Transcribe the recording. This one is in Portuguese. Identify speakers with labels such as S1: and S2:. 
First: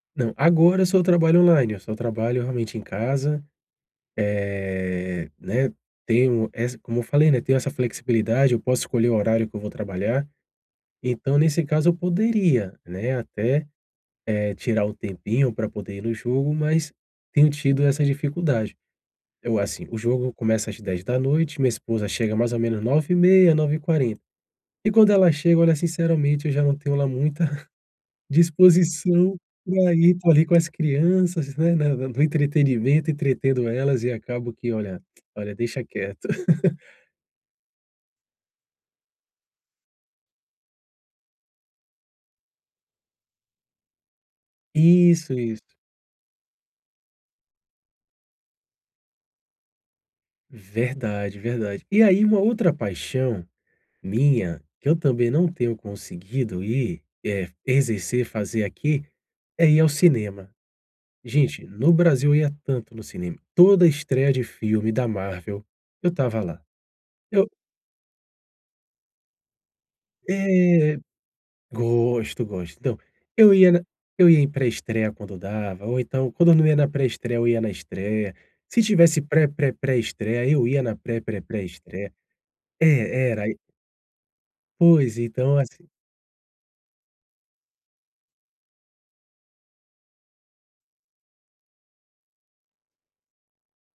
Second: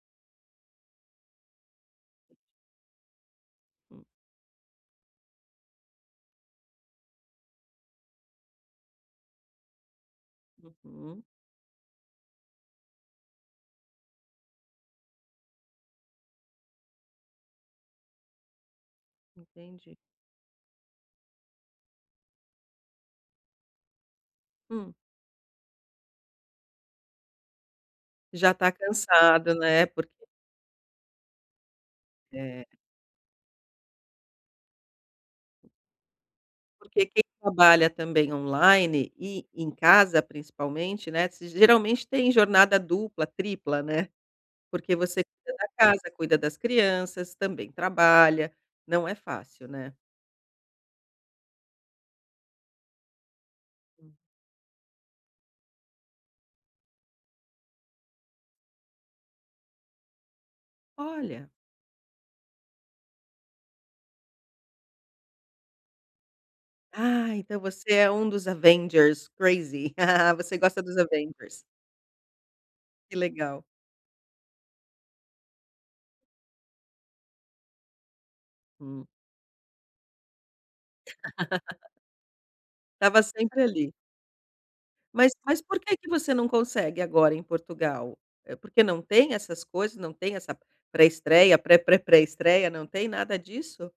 S1: Não, agora eu só trabalho online, eu só trabalho realmente em casa, eh, né, tenho essa como eu falei, né, tenho essa flexibilidade, eu posso escolher o horário que eu vou trabalhar.
S2: Uhum.
S1: Então, nesse caso, eu poderia, né, até, eh, tirar um tempinho pra poder ir no jogo, mas tenho tido essa dificuldade. Eu, assim,
S2: Entendi.
S1: o jogo começa às 22h, minha esposa chega mais ou menos 9:30h, 9:40h. E
S2: Hum.
S1: quando ela chega, olha, sinceramente, eu já não tenho lá muita
S2: Já está
S1: disposição
S2: cansado, né,
S1: pra
S2: porque
S1: ir correr com as crianças, né, na na no
S2: É.
S1: entretenimento, entretendo elas, e acabo que olha olha, deixa quieto.
S2: Porque quem trabalha também online e em casa, principalmente, né, se geralmente tem jornada dupla, tripla, né. Porque você
S1: Isso,
S2: cuida da
S1: isso.
S2: casa, cuida das crianças, também trabalha. Não é fácil, né.
S1: Verdade, verdade. E aí uma outra paixão minha, que eu também não tenho conseguido ir, eh, exercer, fazer aqui, é ir ao cinema.
S2: Olha.
S1: Gente, no Brasil eu ia tanto no cinema. Toda estreia de filme da Marvel, eu estava lá.
S2: Ah,
S1: Eu
S2: então você é um dos Avengers, crazy. Você gosta dos
S1: É.
S2: Avengers.
S1: Gosto, gosto. Então,
S2: Que
S1: eu
S2: legal.
S1: ia na eu ia em pré-estreia, quando dava, ou então, quando eu não ia na pré-estreia, eu ia estreia. Se
S2: Hum.
S1: tivesse pré-pré-pré-estreia, eu ia na pré-pré-pré-estreia.
S2: Estava
S1: É, era, aí
S2: sempre ali.
S1: Pois,
S2: Mas
S1: então
S2: mas por
S1: assi
S2: que que você não consegue, agora em Portugal? É porque não tem essas coisas, não tem essa pré-estreia, pré-pré-pré-estreia, não tem nada disso?